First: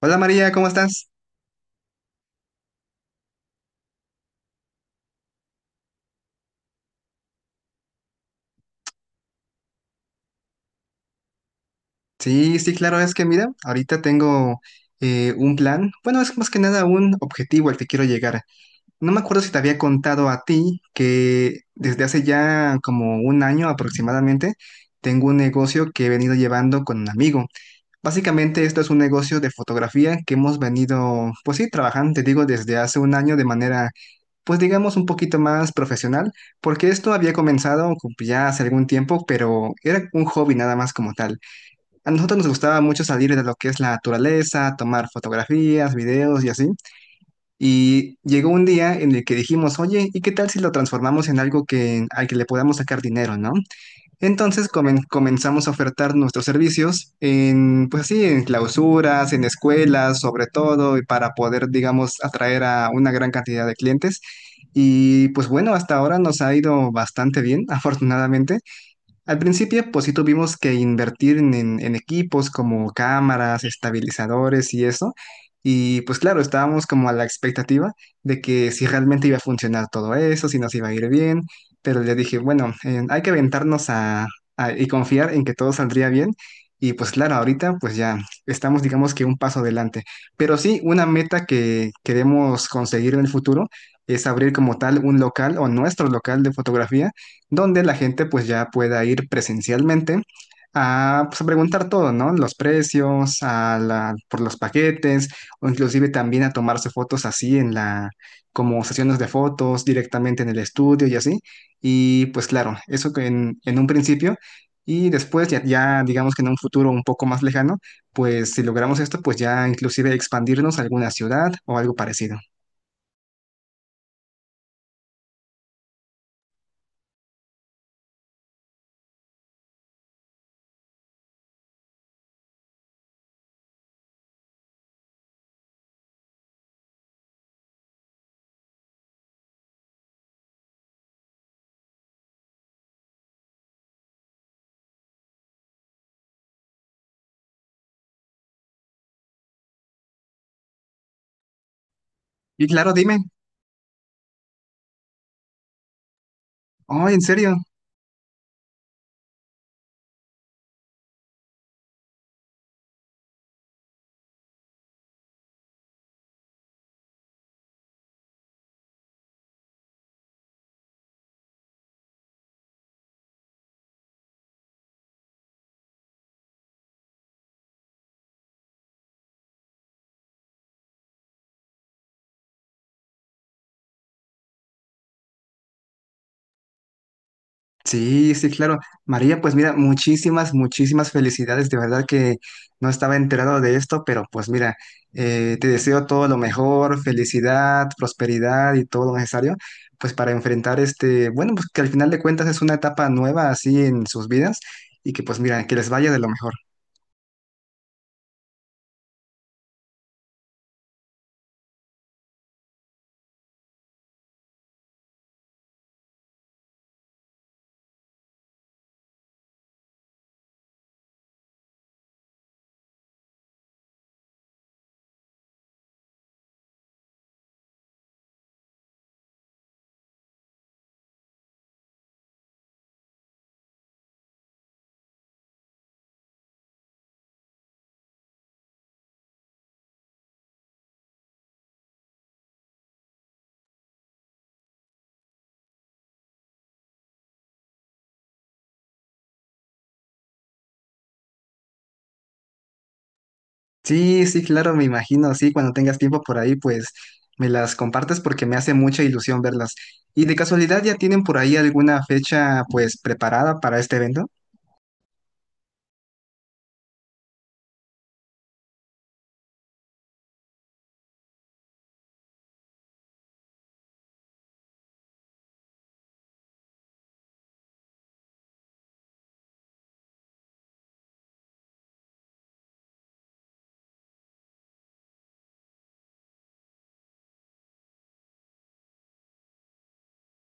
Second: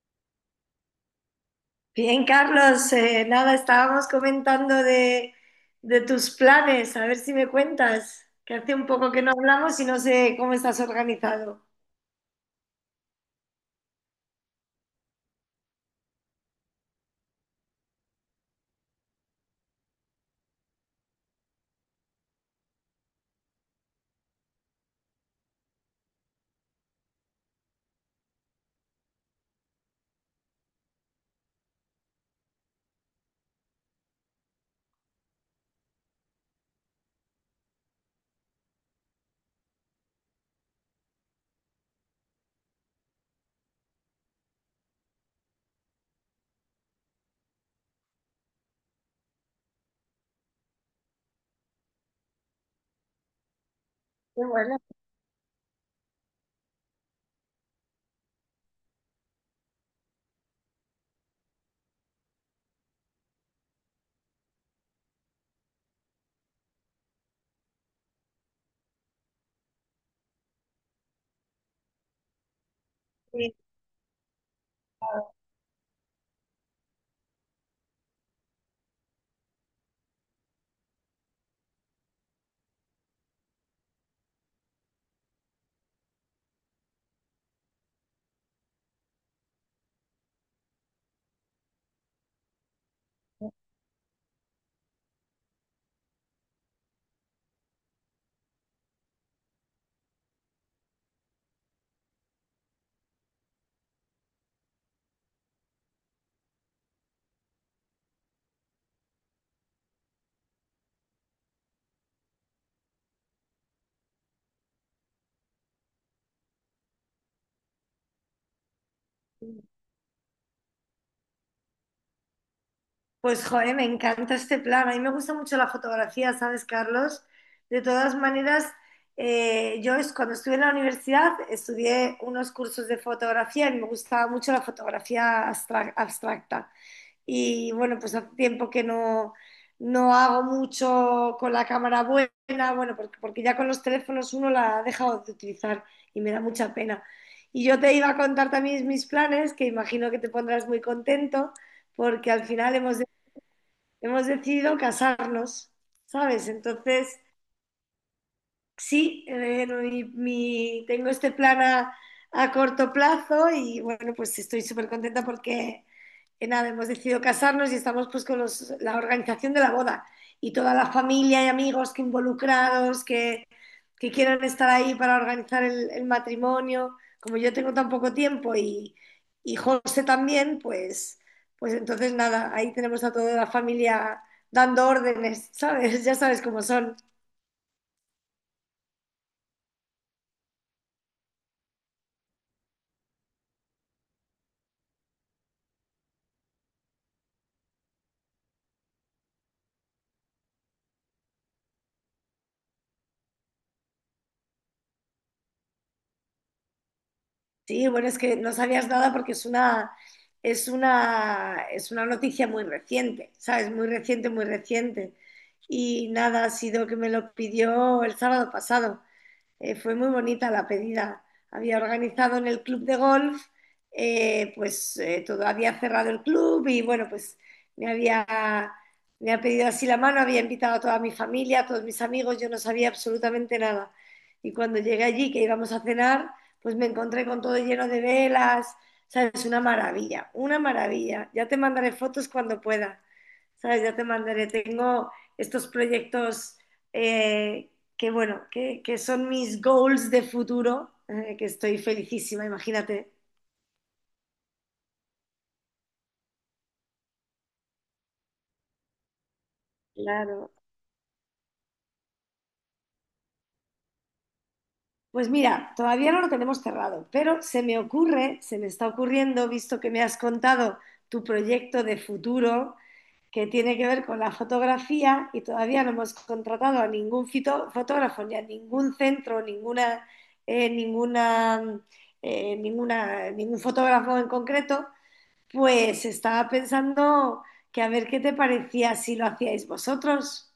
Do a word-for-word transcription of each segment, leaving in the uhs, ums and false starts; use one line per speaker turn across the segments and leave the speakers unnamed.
Hola María, ¿cómo estás?
Bien, Carlos, eh, nada, estábamos comentando de, de tus planes, a ver si me cuentas, que hace un poco que no hablamos y no sé cómo estás organizado.
Sí, sí, claro, es que mira, ahorita tengo eh, un plan, bueno, es más que nada un objetivo al que quiero llegar. No me acuerdo si te había contado a ti que desde hace ya como un año aproximadamente tengo un negocio que he venido llevando con un amigo. Básicamente esto es un negocio de fotografía que hemos venido, pues sí, trabajando, te digo, desde hace un año de manera, pues digamos, un poquito más profesional, porque esto había comenzado ya hace algún tiempo, pero era un hobby nada más como tal. A nosotros nos gustaba mucho salir de lo que es la naturaleza, tomar fotografías, videos y así. Y llegó un día en el que dijimos, oye, ¿y qué tal si lo transformamos en algo que, al que le podamos sacar dinero, ¿no?
Qué
Entonces
bueno.
comen- comenzamos a ofertar nuestros servicios en, pues sí, en clausuras, en escuelas, sobre todo, y para poder, digamos, atraer a una gran cantidad de clientes. Y pues bueno, hasta ahora nos ha ido bastante bien, afortunadamente. Al principio, pues sí tuvimos que invertir en, en- en equipos como
Sí.
cámaras, estabilizadores y eso. Y pues claro, estábamos como a la expectativa de que si realmente iba a funcionar todo eso, si nos iba a ir bien. Pero le dije, bueno, eh, hay que aventarnos a, a- y confiar en que todo saldría bien. Y pues claro, ahorita pues ya estamos digamos que un paso adelante. Pero sí, una meta que queremos conseguir en el futuro es abrir como tal un local o nuestro local de fotografía donde la gente pues ya pueda ir presencialmente a, pues, a preguntar todo, ¿no? Los precios, a la- por los paquetes, o inclusive también a tomarse fotos así en la, como sesiones de fotos directamente en el estudio y así. Y pues claro, eso que en, en un principio. Y después ya, ya digamos que en un futuro un poco más lejano, pues si logramos esto, pues ya inclusive expandirnos a alguna ciudad o algo parecido.
Pues, joder, me encanta este plan. A mí me gusta mucho la fotografía, ¿sabes, Carlos? De todas maneras, eh, yo es- cuando estuve en la universidad estudié unos cursos de fotografía y me gustaba mucho la fotografía abstra- abstracta. Y bueno, pues hace tiempo que no, no hago mucho con la cámara buena, bueno, porque, porque ya con los teléfonos uno la ha dejado de utilizar y me da mucha pena. Y yo te iba a contar también mis planes, que imagino que te pondrás muy contento, porque al
Y
final
claro,
hemos, de-
dime,
hemos decidido casarnos, ¿sabes?
oh, ¿en
Entonces,
serio?
sí, eh, no, mi- mi- tengo este plan a, a corto plazo y bueno, pues estoy súper contenta porque que nada, hemos decidido casarnos y estamos pues con los- la organización de la boda y toda la familia y amigos que involucrados, que, que quieran estar ahí para organizar el, el matrimonio. Como yo tengo tan poco tiempo y, y José también, pues, pues entonces nada, ahí tenemos a toda la familia dando órdenes, ¿sabes? Ya sabes cómo son.
Sí, sí, claro. María, pues mira, muchísimas, muchísimas felicidades. De verdad que no estaba enterado de esto, pero pues mira, eh, te deseo todo lo mejor, felicidad, prosperidad y todo lo necesario, pues para enfrentar este, bueno, pues que al final de cuentas es una etapa nueva así en sus vidas y que pues mira, que les vaya de lo mejor.
Sí, bueno, es que no sabías nada porque es una, es una, es una noticia muy reciente, ¿sabes? Muy reciente, muy reciente. Y nada, ha sido que me lo pidió el sábado pasado. Eh, fue muy bonita la pedida. Había organizado en el club de golf, eh, pues eh, todo había cerrado el club y bueno, pues me había, me ha pedido así la mano, había invitado a toda mi familia, a todos mis amigos, yo no sabía absolutamente nada. Y cuando llegué allí, que íbamos a cenar, pues me encontré con todo lleno de velas, ¿sabes? Una maravilla, una maravilla. Ya te mandaré fotos cuando pueda, ¿sabes? Ya te mandaré. Tengo estos proyectos eh, que bueno, que, que son mis goals de futuro, eh, que estoy felicísima, imagínate.
Sí, sí, claro, me imagino, sí, cuando tengas tiempo por ahí, pues me las compartes porque me hace mucha ilusión verlas. ¿Y de
Claro.
casualidad ya tienen por ahí alguna fecha pues preparada para este evento?
Pues mira, todavía no lo tenemos cerrado, pero se me ocurre, se me está ocurriendo, visto que me has contado tu proyecto de futuro que tiene que ver con la fotografía y todavía no hemos contratado a ningún fito- fotógrafo ni a ningún centro, ninguna, eh, ninguna, eh, ninguna, ningún fotógrafo en concreto. Pues estaba pensando que a ver qué te parecía si lo hacíais vosotros.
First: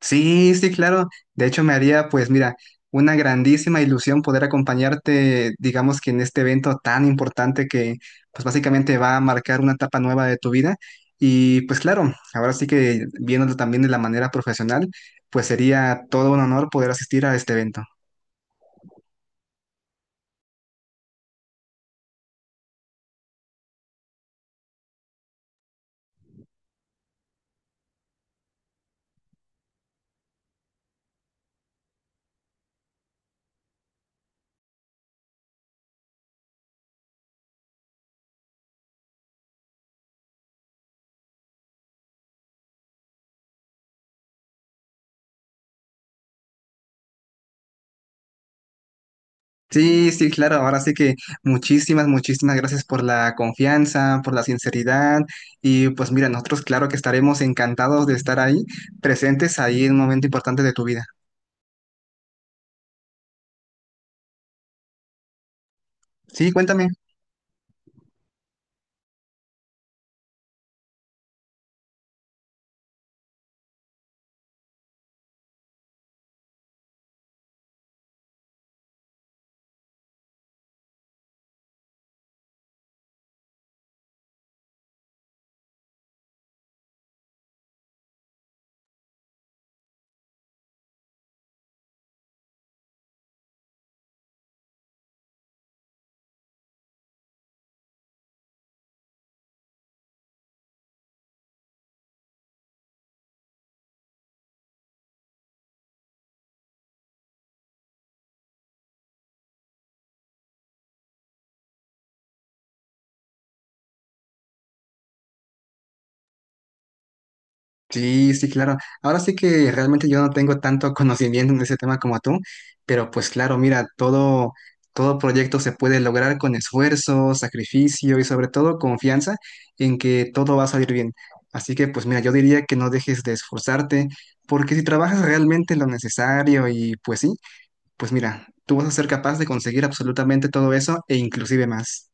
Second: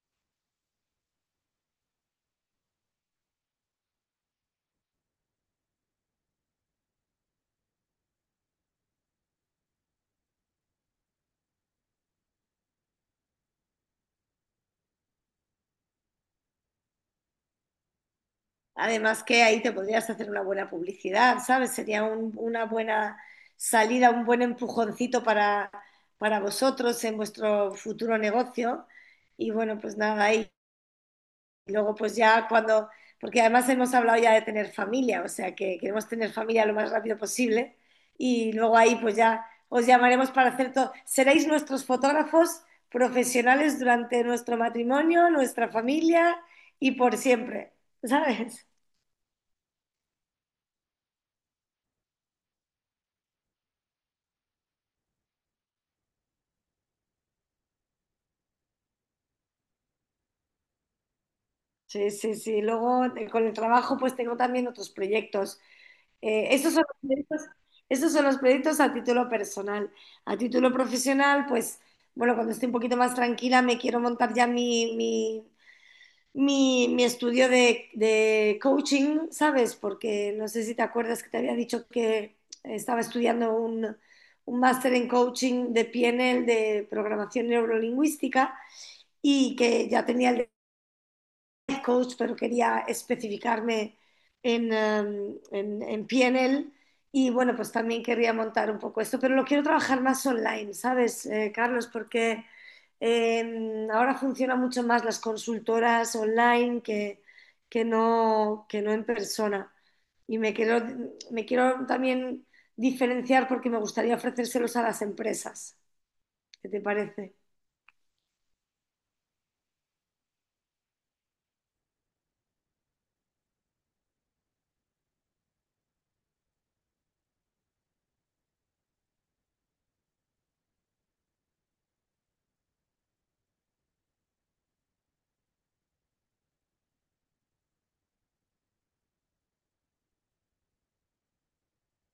Sí, sí, claro. De hecho, me haría, pues mira, una grandísima ilusión poder acompañarte, digamos que en este evento tan importante que, pues básicamente va a marcar una etapa nueva de tu vida. Y pues claro, ahora sí que viéndolo también de la manera profesional, pues sería todo un honor poder asistir a este evento.
Además que ahí te podrías hacer una buena publicidad, ¿sabes? Sería un- una buena salida, un buen empujoncito para, para vosotros en vuestro futuro negocio. Y bueno, pues nada, ahí. Y luego pues ya cuando, porque además hemos hablado ya de tener familia, o sea que queremos tener familia lo más rápido posible y luego ahí pues ya os llamaremos para hacer todo. Seréis nuestros fotógrafos profesionales durante nuestro matrimonio, nuestra familia y por siempre, ¿sabes?
Sí, sí, claro. Ahora sí que muchísimas, muchísimas gracias por la confianza, por la sinceridad. Y pues mira, nosotros claro que estaremos encantados de estar ahí, presentes ahí en un momento importante de tu vida.
Sí, sí, sí. Luego eh, con el trabajo pues tengo también otros proyectos. Eh,
Sí,
estos son
cuéntame.
los proyectos, estos son los proyectos a título personal. A título profesional, pues, bueno, cuando esté un poquito más tranquila, me quiero montar ya mi, mi, mi- mi estudio de, de coaching, ¿sabes? Porque no sé si te acuerdas que te había dicho que estaba estudiando un, un máster en coaching de P N L, de programación neurolingüística, y que ya tenía el coach, pero quería especificarme en, um, en, en P N L y bueno, pues también quería montar un poco esto, pero lo quiero trabajar más online, ¿sabes, eh, Carlos? Porque eh, ahora funcionan mucho más las consultoras online que, que, no, que no en persona. Y me quiero, me quiero también diferenciar porque me gustaría ofrecérselos a las empresas. ¿Qué te parece?
Sí, sí, claro. Ahora sí que realmente yo no tengo tanto conocimiento en ese tema como tú, pero pues claro, mira, todo, todo proyecto se puede lograr con esfuerzo, sacrificio y sobre todo confianza en que todo va a salir bien. Así que pues mira, yo diría que no dejes de esforzarte, porque si trabajas realmente lo necesario y pues sí, pues mira, tú vas a ser capaz de conseguir absolutamente todo eso e inclusive más.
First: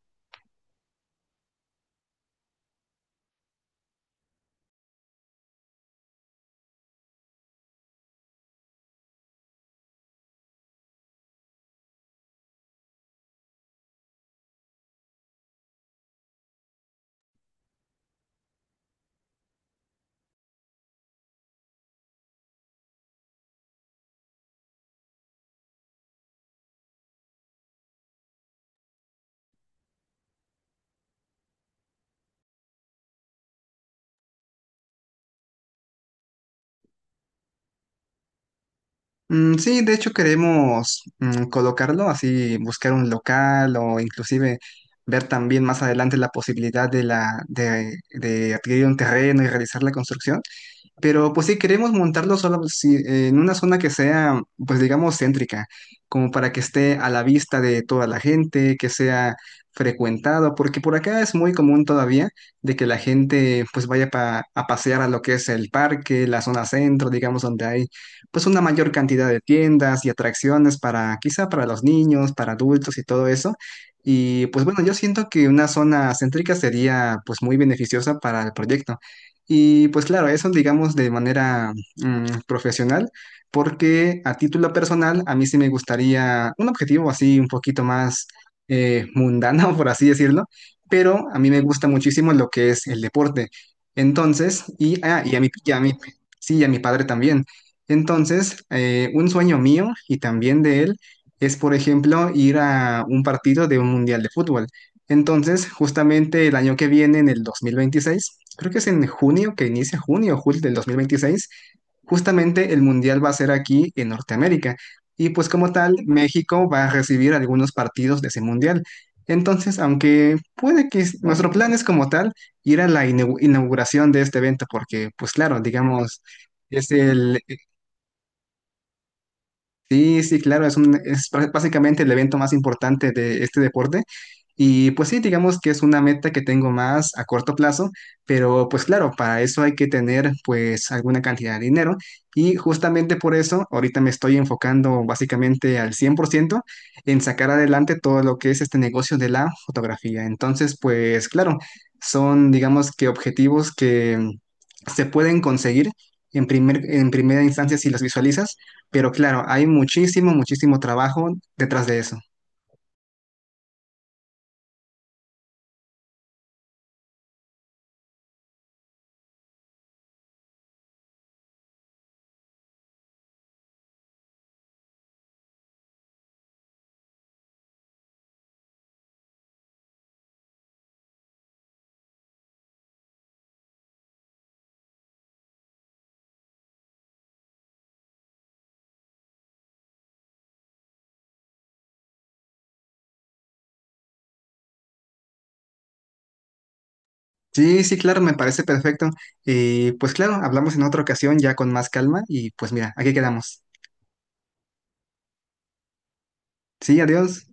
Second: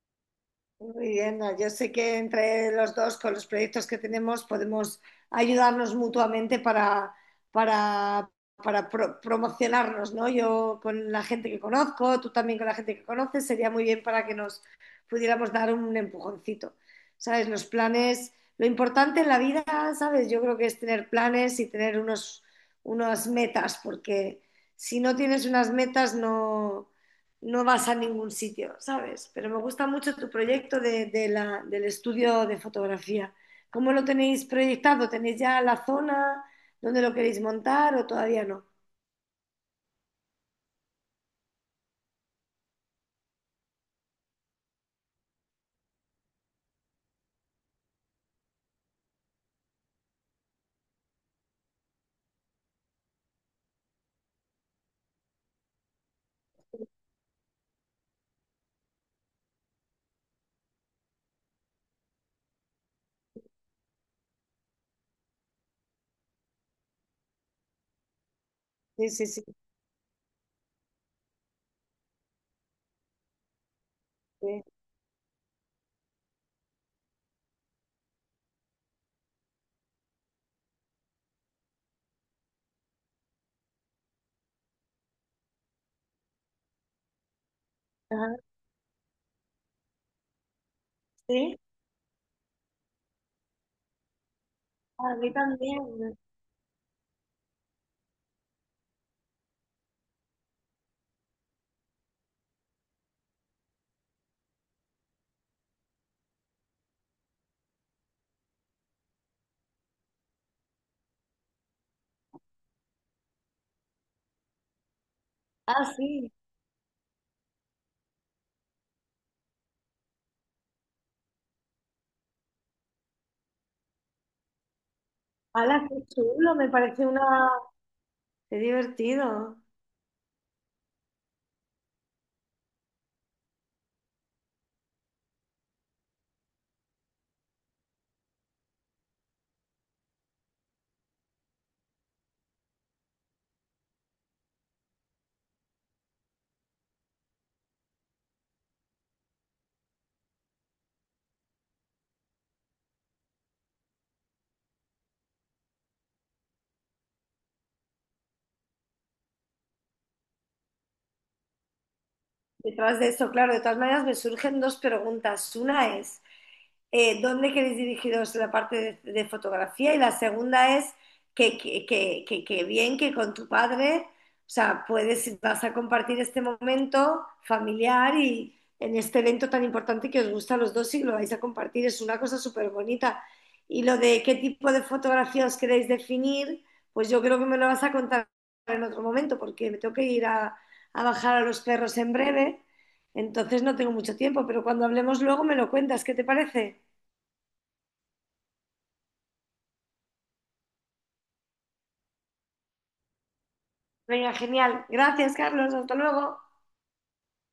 Muy bien, no, yo sé que entre los dos, con los proyectos que tenemos, podemos ayudarnos mutuamente para, para, para pro- promocionarnos, ¿no? Yo con la gente que conozco, tú también con la gente que conoces, sería muy bien para que nos pudiéramos dar un empujoncito, ¿sabes? Los planes, lo importante en la vida, ¿sabes? Yo creo que es tener planes y tener unos, unas metas, porque si no tienes unas metas, no no vas a ningún sitio, ¿sabes? Pero me gusta mucho tu proyecto de, de la- del estudio de fotografía. ¿Cómo lo tenéis proyectado? ¿Tenéis ya la zona donde lo queréis montar o todavía no?
Mm, sí, de hecho queremos mm, colocarlo, así buscar un local o inclusive ver también más adelante la posibilidad de la de, de adquirir un terreno y realizar la construcción. Pero pues sí, queremos montarlo solo si- eh, en una zona que sea, pues digamos, céntrica, como para que esté a la vista de toda la gente, que sea frecuentado, porque por acá es muy común todavía de que la gente pues vaya pa- a pasear a lo que es el parque, la zona centro, digamos, donde hay pues una mayor
Sí, sí,
cantidad de
sí.
tiendas y atracciones para quizá para los niños, para adultos y todo eso. Y
Sí.
pues bueno, yo siento que una zona céntrica sería pues muy beneficiosa para el proyecto. Y pues claro, eso digamos de manera mm, profesional, porque a título personal a mí sí me gustaría un objetivo así un poquito más
Ajá,
eh, mundano, por así decirlo, pero a mí
sí.
me gusta muchísimo lo que es el deporte. Entonces, y,
A
ah,
mí
y a mi, y a mi-
también.
sí, y a mi padre también. Entonces, eh, un sueño mío y también de él es, por ejemplo, ir a un partido de un mundial de fútbol. Entonces, justamente el año que viene, en el dos mil veintiséis creo que es en junio, que inicia junio o julio del dos mil veintiséis justamente el Mundial va a ser aquí en Norteamérica. Y pues como
Ah,
tal,
sí.
México va a recibir algunos partidos de ese Mundial. Entonces, aunque puede que es- nuestro plan es como tal ir a la inau- inauguración de este evento, porque pues claro,
¡Hala, qué
digamos,
chulo! Me
es
parece
el,
una... Qué divertido.
sí, sí, claro, es un, es prá- básicamente el evento más importante de este deporte. Y pues sí, digamos que es una meta que tengo más a corto plazo, pero pues claro, para eso hay que tener pues alguna cantidad de dinero y justamente por eso ahorita me estoy enfocando básicamente al cien por ciento en sacar adelante todo lo que es este negocio de la fotografía. Entonces, pues claro, son digamos que objetivos que se pueden conseguir en primer, en primera instancia si los visualizas pero claro, hay muchísimo, muchísimo trabajo detrás de eso.
Detrás de eso, claro, de todas maneras me surgen dos preguntas. Una es, eh, dónde queréis dirigiros la parte de, de fotografía y la segunda es que, que, que- que- que bien que con tu padre, o sea, puedes, vas a compartir este momento familiar y en este evento tan importante que os gusta a los dos y lo vais a compartir, es una cosa súper bonita. Y lo de qué tipo de fotografía os queréis definir, pues yo creo que me lo vas a contar en otro momento porque me tengo que ir a, a bajar a los perros en breve, entonces no tengo mucho tiempo, pero cuando hablemos luego me lo cuentas, ¿qué te parece?
Sí, sí, claro, me parece perfecto. Y pues claro, hablamos en otra ocasión ya con más calma y pues mira, aquí quedamos.
Venga, genial. Gracias, Carlos. Hasta luego.
Sí, adiós.